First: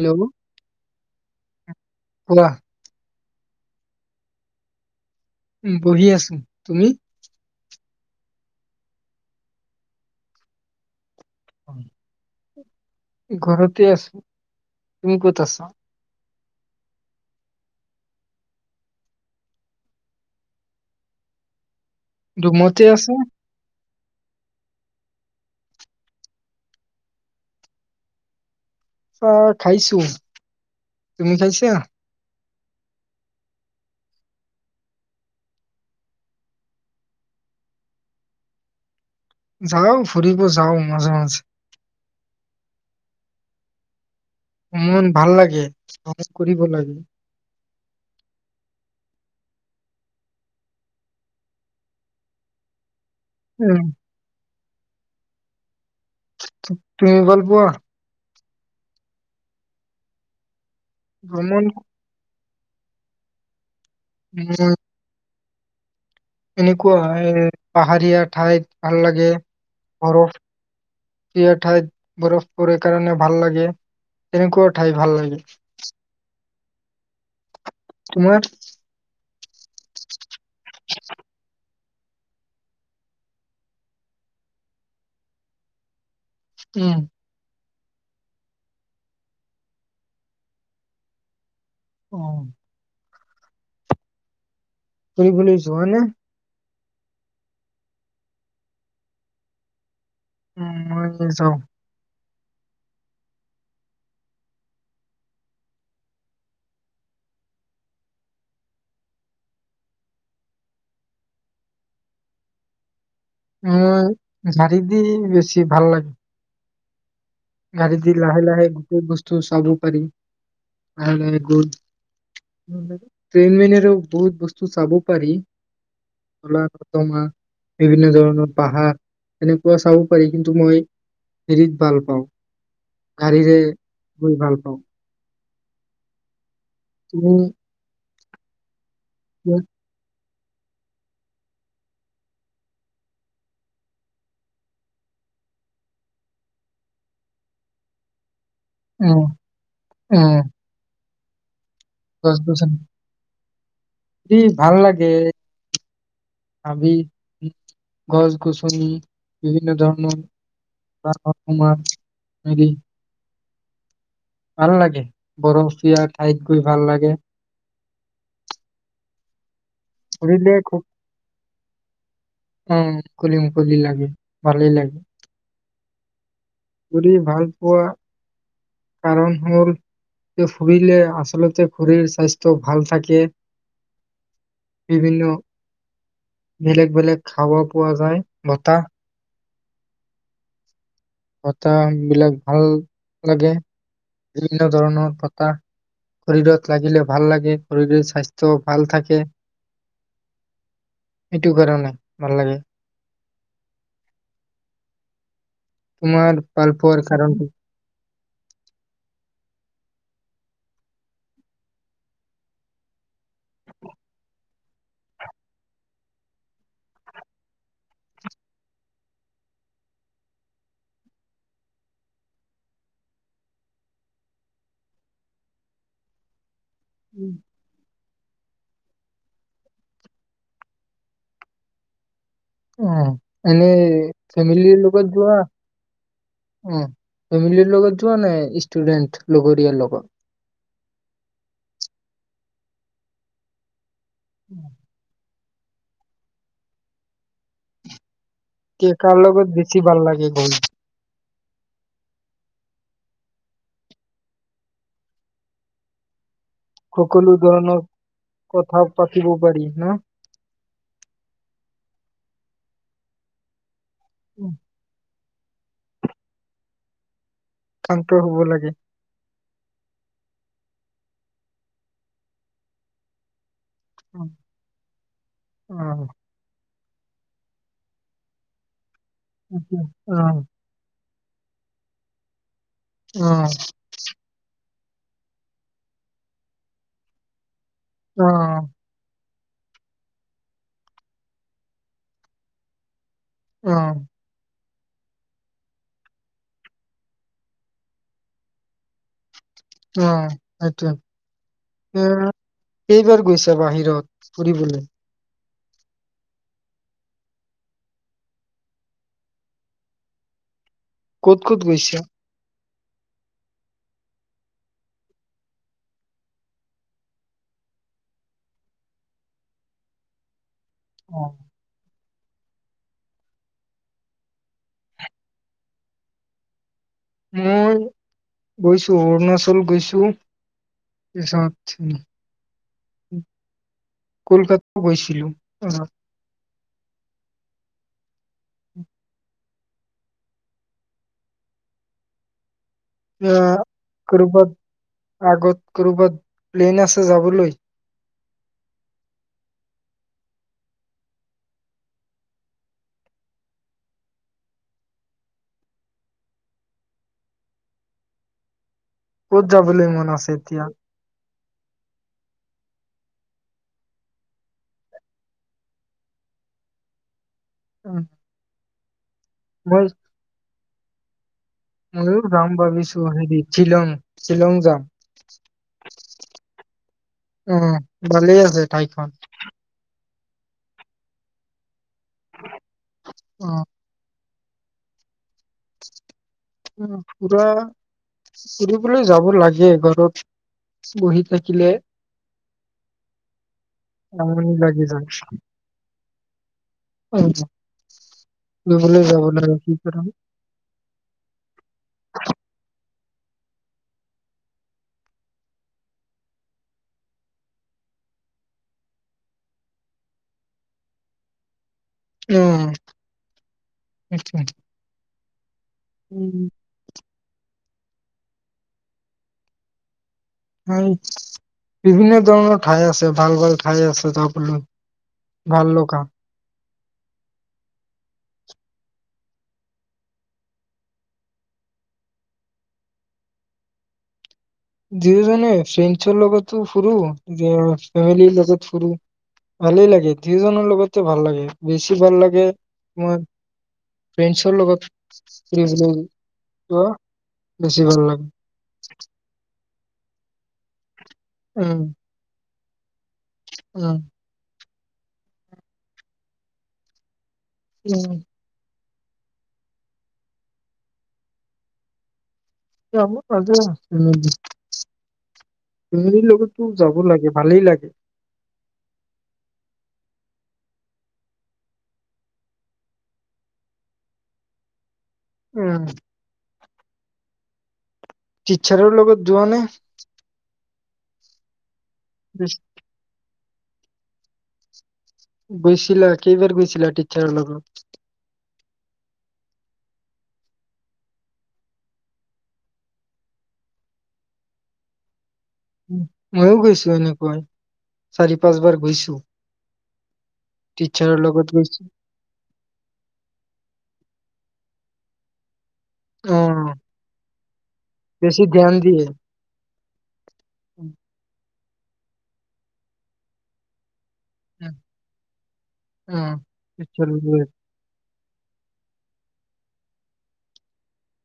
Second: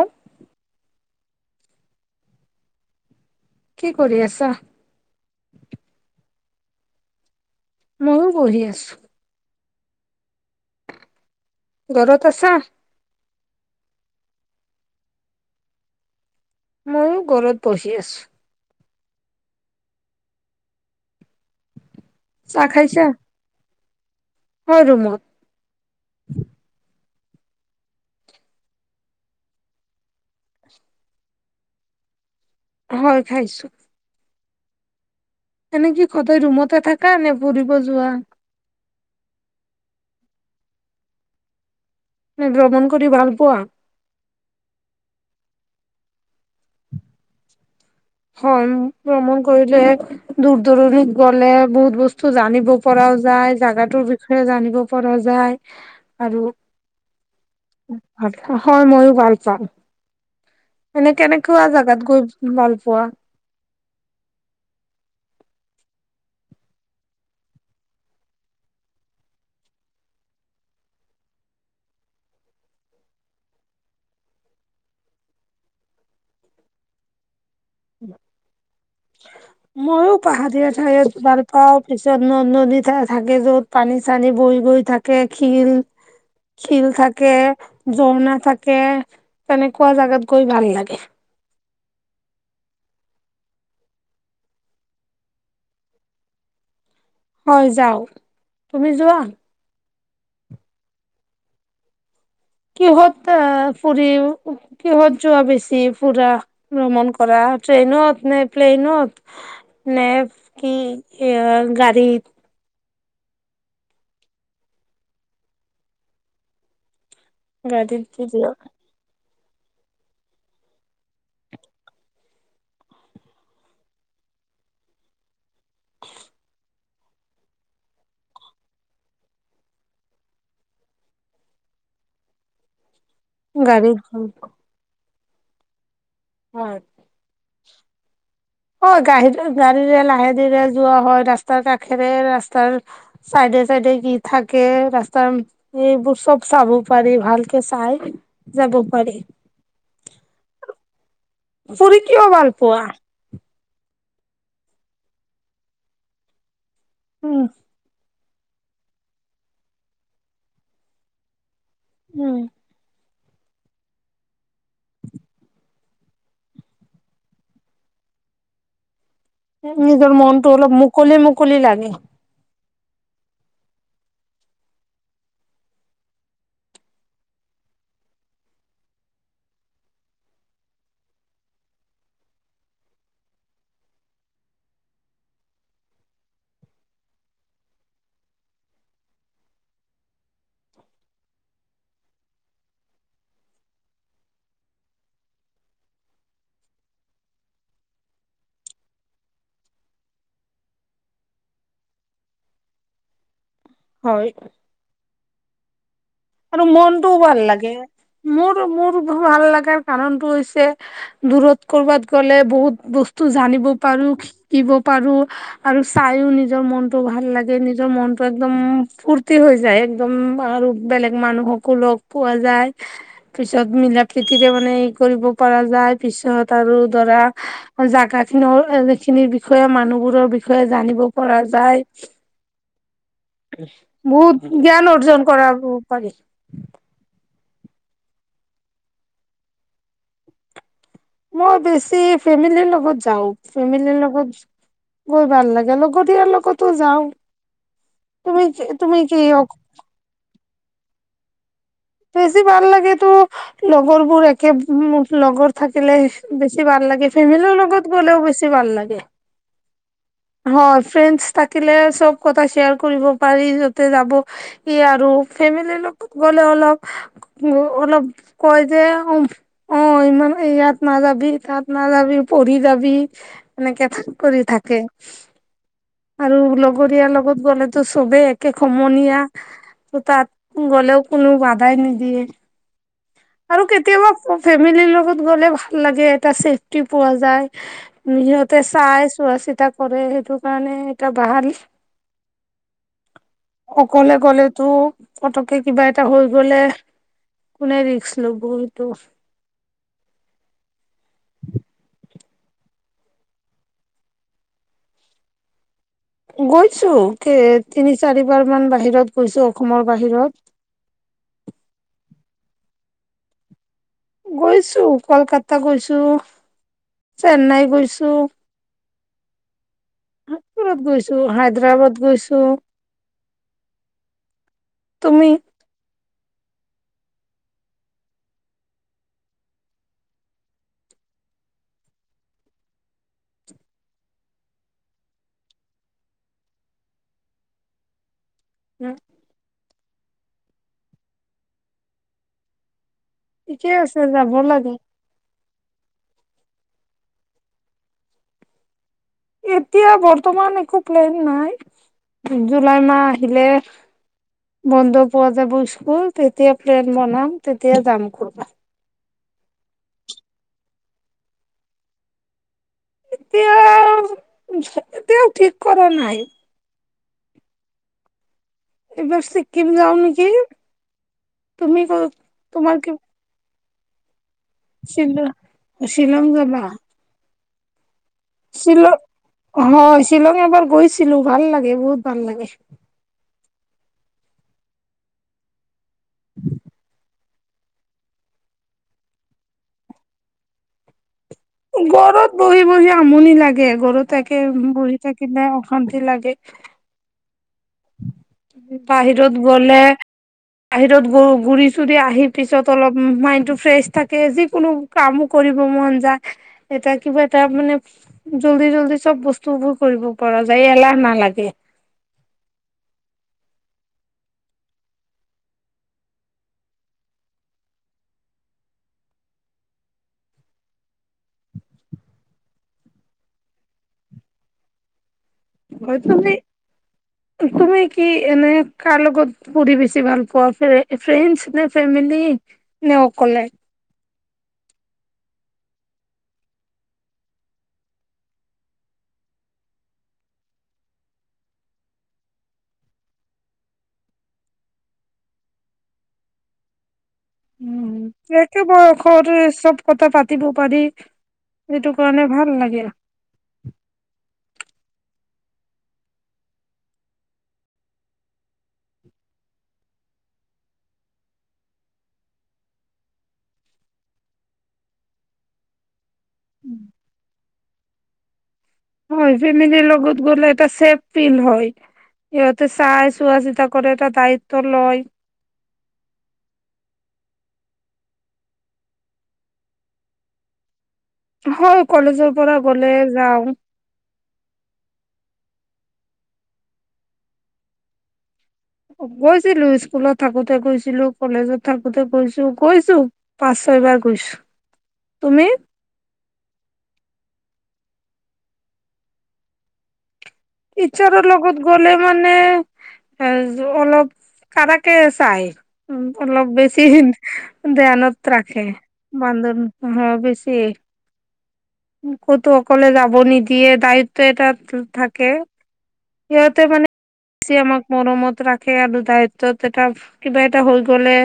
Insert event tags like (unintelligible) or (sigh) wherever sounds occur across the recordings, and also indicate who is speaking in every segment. Speaker 1: অ
Speaker 2: (unintelligible)
Speaker 1: কি কৰি আছা।
Speaker 2: উম বহি আছো তুমি।
Speaker 1: মইও বহি আছো।
Speaker 2: হয়।
Speaker 1: ঘৰত আছা
Speaker 2: ঘৰতে আছো তুমি ক'ত আছা।
Speaker 1: ময়ো ঘৰত বহি আছোঁ
Speaker 2: ৰুমতে আছে
Speaker 1: অ, ৰুমত।
Speaker 2: অ খাইছো তুমি খাইছা।
Speaker 1: হয় খাইছো। এনেকে সদায় ৰুমতে থাকা নে ফুৰিব যোৱা।
Speaker 2: যাও ফুৰিব যাও মাজে মাজে
Speaker 1: তুমি ভ্ৰমণ কৰি ভাল পোৱা
Speaker 2: মন ভাল লাগে সহায় কৰিব লাগে
Speaker 1: হয় ভ্ৰমণ কৰিলে দূৰ দূৰণিত গলে বহুত বস্তু জানিব পৰাও যায়
Speaker 2: উম,
Speaker 1: জাগাটোৰ বিষয়ে জানিব ও পৰা যায় আৰু
Speaker 2: তু তুমি ভাল পোৱা
Speaker 1: হয় মইও ভাল পাম এনে
Speaker 2: ভ্ৰমণ?
Speaker 1: কেনেকুৱা জাগাত গৈ ভাল পোৱা
Speaker 2: উম (unintelligible) এনেকুৱা পাহাৰীয়া ঠাইত ভাল লাগে বৰফীয়া ঠাইত বৰফ পৰে কাৰণে ভাল লাগে তেনেকুৱা ঠাই ভাল লাগে তোমাৰ
Speaker 1: মইও পাহাৰীয়া ঠাই ভাল পাওঁ তাৰ পিছত ন নদী থাকে যত পানী চানী ব‌ৈ গৈ থাকে শিল শিল
Speaker 2: উম।
Speaker 1: থাকে জোক নাথাকে তেনেকুৱা জাগাত গৈ ভাল লাগে
Speaker 2: উম্ কি বুলি যোৱা নে
Speaker 1: হয় যাওঁ তুমি যোৱা
Speaker 2: উম মই যাওঁ
Speaker 1: কিহত আহ ফুৰি কিহত যোৱা বেছি ফুৰা ভ্ৰমণ কৰা ট্ৰেইনত নে প্লেইনত নে কি এ গাড়ীত
Speaker 2: উম গাড়ী দি বেছি ভাল লাগে গ‌‌াড়ী
Speaker 1: গাড়ীত
Speaker 2: দি লাহে
Speaker 1: যোৱা।
Speaker 2: লাহে (unintelligible) চাব পাৰি (unintelligible) ট্ৰেইনেৰে ও বহুত বস্তু চাব পাৰি অলা মাহ বিভিন্ন ধৰণৰ পাহাৰ এনেকুৱা চাব পাৰি কিন্তু মই হেৰিত ভাল পাওঁ গাড়ীৰে
Speaker 1: গাড়ীত যোৱা
Speaker 2: গৈ ভাল পাওঁ
Speaker 1: হয়
Speaker 2: তুমি
Speaker 1: অই গাড়ীটো
Speaker 2: উম,
Speaker 1: গাড়ীৰে লাহে দিৰে যোৱা হয় ৰাস্তাৰ কাষেৰে ৰাস্তাৰ চাইডে চাইডে যি থাকে ৰাস্তাৰ এইবোৰ চব চাব পাৰি ভালকে চাই যাব পাৰি
Speaker 2: উম উম
Speaker 1: ফুৰি কিয় ভালপোৱা
Speaker 2: কি ভাল লাগে আমি
Speaker 1: উম
Speaker 2: গছ গছনি বিভিন্ন ধৰণৰ উমাৰ
Speaker 1: উম
Speaker 2: হেৰি ভাল লাগে বৰফীয়া ঠাইত গৈ ভাল লাগে
Speaker 1: নিজৰ
Speaker 2: ঘূৰিলে
Speaker 1: মনটো অলপ মুকলি মুকলি লাগে।
Speaker 2: অ মুকলি মুকলি লাগে ভালেই লাগে ফুৰি ভাল পোৱা কাৰণ হল যে ফুৰিলে আচলতে শৰীৰ স্বাস্থ্য ভাল থাকে বিভিন্ন বেলেগ বেলেগ হাবা পোৱা যায় বতাহ কথা বিলাক ভাল লাগে বিভিন্ন ধৰণৰ বতাহ শৰীৰত লাগিলে ভাল লাগে শৰীৰৰ স্বাস্থ ভাল থাকে সেইটো কাৰণে ভাল লাগে
Speaker 1: হয়
Speaker 2: তোমাৰ
Speaker 1: আৰু
Speaker 2: ভাল পোৱাৰ
Speaker 1: মনটোও ভাল
Speaker 2: কাৰণটো
Speaker 1: লাগে মোৰ মোৰ ভাল লগাৰ কাৰণতটো হৈছে দূৰত কৰ'বাত গ'লে বহুত বস্তু জানিব পাৰো শিকিব পাৰো আৰু চাইও নিজৰ মনতটো ভাল লাগে নিজৰ মনতটো একদম ফূৰ্তি হৈ যায় একদম আৰু বেলেগ মানুহকো লগ পোৱা যায় পিছত মিলা প্ৰীতিৰে মানে ই কৰিব পৰা যায় পিছত তাৰো ধৰা জাগাত ন অডমিত খিনিৰ বিষয়ে মানুহবোৰৰ বিষয়ে জানিব পৰা যায়
Speaker 2: অ', এনেই
Speaker 1: বহুত
Speaker 2: ফেমিলিৰ
Speaker 1: জ্ঞান
Speaker 2: লগত
Speaker 1: অৰ্জন
Speaker 2: যোৱা?
Speaker 1: কৰা লাগে
Speaker 2: অ'। ফেমিলিৰ লগত যোৱা নাই ইষ্টুডেন্ট লগৰীয়াৰ লগত
Speaker 1: মই বেছি ফেমিলিৰ লগত যাওঁ ফেমিলিৰ লগত শুচ শুচ ভাল লাগে লগৰীয়াৰ লগতো যাওঁ
Speaker 2: কি কাৰ লগত বেছি ভাল লাগে গৈ
Speaker 1: বেছি ভাল লাগেতো লগৰবোৰ একে লগত থাকিলে বেছি ভাল লাগে
Speaker 2: সকলো
Speaker 1: ফেমিলিৰ
Speaker 2: ধৰণৰ
Speaker 1: লগত গ'লেও বেছি ভাল
Speaker 2: কথা
Speaker 1: লাগে
Speaker 2: পাতিব পাৰি ন
Speaker 1: হয় ফ্ৰেণ্ডছ থাকিলে চব কথা শ্বেয়াৰ কৰিব পাৰি তে যাব এই আৰু ফেমিলি লগত গ'লে অলপ
Speaker 2: শান্ত
Speaker 1: অলপ
Speaker 2: হব
Speaker 1: কয়
Speaker 2: লাগে
Speaker 1: যে উম অ ইমান ইয়াত নাযাবি তাত নাযাবি পৰি যাবি এনেকে ঠাক কৰি থাকে
Speaker 2: অ
Speaker 1: আৰু লগৰীয়াৰ লগত গ'লেতো চবেই একে সমনীয়া
Speaker 2: উম
Speaker 1: অ তাত
Speaker 2: উম
Speaker 1: গ'লেও কোনো বাধাই নিদিয়ে আৰু কেতিয়াবা ফে ফেমিলিৰ লগত গ'লে ভাল লাগে এটা চেফটি পোৱা যায় ইহতে
Speaker 2: উম
Speaker 1: চাই চোৱা চিতা কৰে সেইটো কাৰণে এটা বাহাদুৰি
Speaker 2: উম উম
Speaker 1: (unintelligible) তটো পতকে কিবা এটা হৈ গ'লে কোনে ৰিক্স ল'ব এইটো?
Speaker 2: অ' এইটোয়ে এ কেইবাৰ গৈছা বাহিৰত ফুৰিবলৈ?
Speaker 1: গৈছো কে, তিনি চাৰিবাৰ মান বাহিৰত গৈছো অসমৰ বাহিৰত।
Speaker 2: ক'ত ক'ত গৈছা?
Speaker 1: গৈছো কলকাতা গৈছো, চেন্নাই গৈছো। (inaudible) ৰত গৈছো,
Speaker 2: অ
Speaker 1: হায়দৰাবাদ গৈছো। ছ'। তুমি?
Speaker 2: মই গৈছো, অৰুণাচল গৈছো, তাৰ পিছত উম, উম, কলকাত গৈছিলো। (unintelligible)
Speaker 1: (inaudible)
Speaker 2: ইয়া,
Speaker 1: ঠিকে আছে যাব
Speaker 2: ক'ৰবাত
Speaker 1: লাগে
Speaker 2: আগত। ক'ৰবাত প্লেন আছে যাবলৈ?
Speaker 1: এতিয়া বৰ্তমান একো প্লেন নাই, জু-জুলাই মাহ আহিলে বন্ধ পোৱা যাব স্কুল, তেতিয়া প্লেন বনাম তেতিয়া যাম ক'ৰবাত।
Speaker 2: ক'ত যাবলৈ মন আছে এতিয়া?
Speaker 1: এতিয়া (unintelligible) এতিয়াও ঠিক কৰা নাই।
Speaker 2: উম।
Speaker 1: এইবাৰ চিক্কিম যাওঁ নেকি? তুমি ক
Speaker 2: মইও যাম ভাবিছোঁ হেৰিত। শিলং।
Speaker 1: শিল, শ্বিলং যাবা?
Speaker 2: উম। ভালে আছে
Speaker 1: শ্বিলং
Speaker 2: ঠাইখন।
Speaker 1: হয় শ্বিলং এবাৰ গৈছিলো ভাল লাগে বহুত। ভাল লাগে।
Speaker 2: অ উম, যোৱা আকা, (unintelligible) যাৱ লগে গৰত, বহীতে
Speaker 1: গৰত বহি বহি আমনি লাগে, গৰত থাকে
Speaker 2: আমনি লাগি
Speaker 1: বহি
Speaker 2: যায়
Speaker 1: থাকিলে অশান্তি লাগে।
Speaker 2: অ
Speaker 1: বাহিৰত গ'লে
Speaker 2: (unintelligible)
Speaker 1: বাহিৰত গ গোৰি চুৰি আহি পিছত অলপ ম মাইণ্ডটো ফ্ৰেছ থাকে, যিকোনো কামো কৰিব মন যায়, এটা কিবা এটা মানে জল্দি-জল্দি চব বস্তুবোৰ কৰিব পৰা যায়, এলাহ নালাগে।
Speaker 2: উম, উমহহো, উম। উম, বিভিন্ন ধৰণৰ ঠাই আছে, ভাল ভাল ঠাই আছে যাবলৈ। ভাল লগা
Speaker 1: হয় তুমি (unintelligible) তুমি কি এনে কাৰ লগত পদি বেছি ভাল পোৱা, ফ্ৰে-ফ্ৰেণ্ডচ নে ফেমিলি নে অকলে?
Speaker 2: দুয়োজনে ফ্ৰেণ্ডছৰ লগতো ফুৰো (unintelligible) ফেমিলিৰ লগত ফুৰো, ভালেই লাগে দুয়োজনৰ লগতে ভাল লাগে বেছি ভাল লাগে মই ফ্ৰেনডছৰ লগত ফুৰিবলৈ। (unintelligible) লাগে
Speaker 1: একে বৰ খৰতেই চব। কথা পাতিব পাৰি।
Speaker 2: উম
Speaker 1: এইটো কাৰণে ভাল লাগ। এ
Speaker 2: উম। উম। এ আমাৰ মাজেৰে। চনদীৰ লগতো যাব লাগে, ভালেই লাগে।
Speaker 1: হয় ফেমিলিৰ লগত গ'লে এটা চেফ ফিল হয়। সিহঁতে চাই চোৱা-চিতা কৰে, এটা দায়িত্ব লয়।
Speaker 2: উম। টিচাৰৰ লগত যোৱা নে?
Speaker 1: হয়। কলেজৰ পৰা
Speaker 2: বেছ-
Speaker 1: গ'লে যাওঁ।
Speaker 2: গৈছিলা? কেইবাৰ গৈছিলা টিচাৰৰ লগত?
Speaker 1: গৈছিলো স্কুলত থাকোতে গৈছিলো, কলেজত থাকোতে গৈছো, গৈছো পাঁচ ছয়বাৰ গৈছো। তুমি?
Speaker 2: ময়ো গৈছো এনেকৈ চাৰি পাঁচ বাৰ গৈছো।
Speaker 1: টিচাৰৰ লগত গ'লে মানে এ অলপ কাবাকে চাই। উম
Speaker 2: অ
Speaker 1: অলপ বেছি হীন (unintelligible) ধ্যানত
Speaker 2: বেছি
Speaker 1: ৰাখে।
Speaker 2: ধ্যান দিয়ে
Speaker 1: বান্ধোন হে বেছি। ক'তো অকলে যাব নিদিয়ে গাড়ীত। এটাত থাকে।
Speaker 2: অ
Speaker 1: সিহঁতে মানে বেছি আমাক মৰমত ৰাখে আৰু দায়িত্বত এটা কিবা এটা হৈ গ'লে।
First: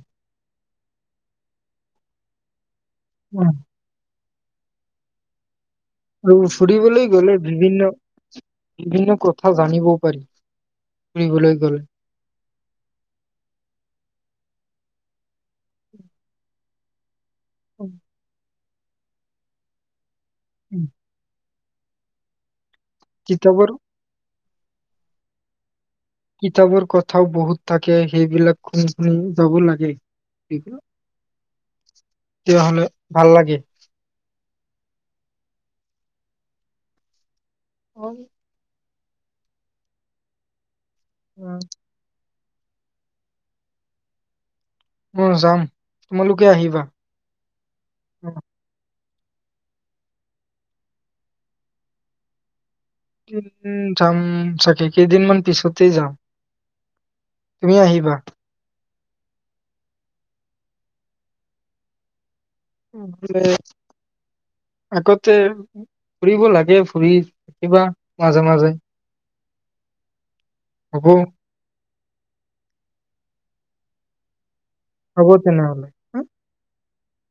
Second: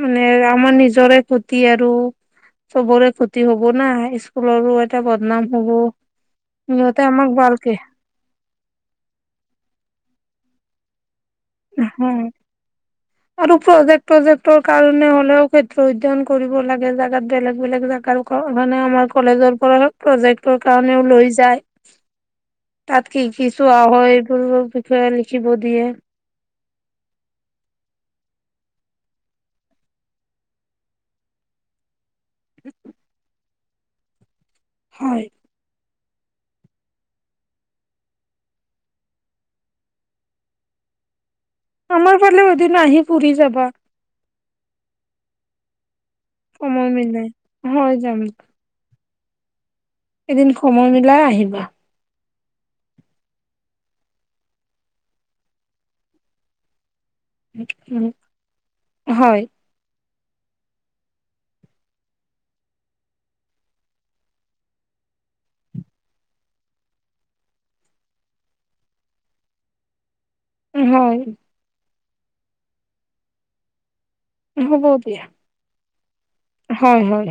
Speaker 1: মানে আমাৰ নিজৰে ক্ষতি আৰু। চবৰে ক্ষতি হ'ব। স্কুলৰো এটা বদনাম হ'ব।
Speaker 2: আৰু
Speaker 1: সিহঁতে
Speaker 2: ফুৰিবলৈ
Speaker 1: আমাক
Speaker 2: গ'লে
Speaker 1: ভালকে
Speaker 2: বিভিন্ন। বিভিন্ন কথা জানিবও পাৰি। ফুৰিবলৈ গ'ল
Speaker 1: আৰু প্ৰজেক্ট প্ৰজেক্টৰ কাৰণে হ'লেও ক্ষেত্ৰ অধ্যয়ন কৰিব লাগে জাগাত বেলেগ বেলেগ
Speaker 2: উম,
Speaker 1: জাগাৰ লোকক মানে আমাৰ কলেজৰ পৰা প্ৰজেক্টৰ
Speaker 2: উম।
Speaker 1: কাৰণেও লৈ যায়। তাত কি কি
Speaker 2: কিতাপৰ
Speaker 1: চোৱা হয় কি কি বিষয়ে লিখিব দিয়ে
Speaker 2: কিতাপৰ কথাও বহুত থাকে সেইবিলাক শুনি শুনি যাব লাগে সেইবিলাক তেতিয়াহ'লেও ভাল লাগে।
Speaker 1: হয়।
Speaker 2: (unintelligible)
Speaker 1: আমাৰ
Speaker 2: (unintelligible)
Speaker 1: এদিন আহি পুৰি যাবা।
Speaker 2: উম, যাম। তোমালোকে আহিবা
Speaker 1: সময় মিলাই, হয় যাম।
Speaker 2: অ,
Speaker 1: এদিন সময় মিলাই আহিবা।
Speaker 2: যাম চাগে, কেইদিনমান পিছতেই যাম। তুমিও আহিবা।
Speaker 1: হয়।
Speaker 2: আগতে, ফুৰিব লাগে ফুৰি থাকিবা মাজে-মাজে।
Speaker 1: হয়
Speaker 2: হ'ব, তেনেহ'লে
Speaker 1: হয়, হয়।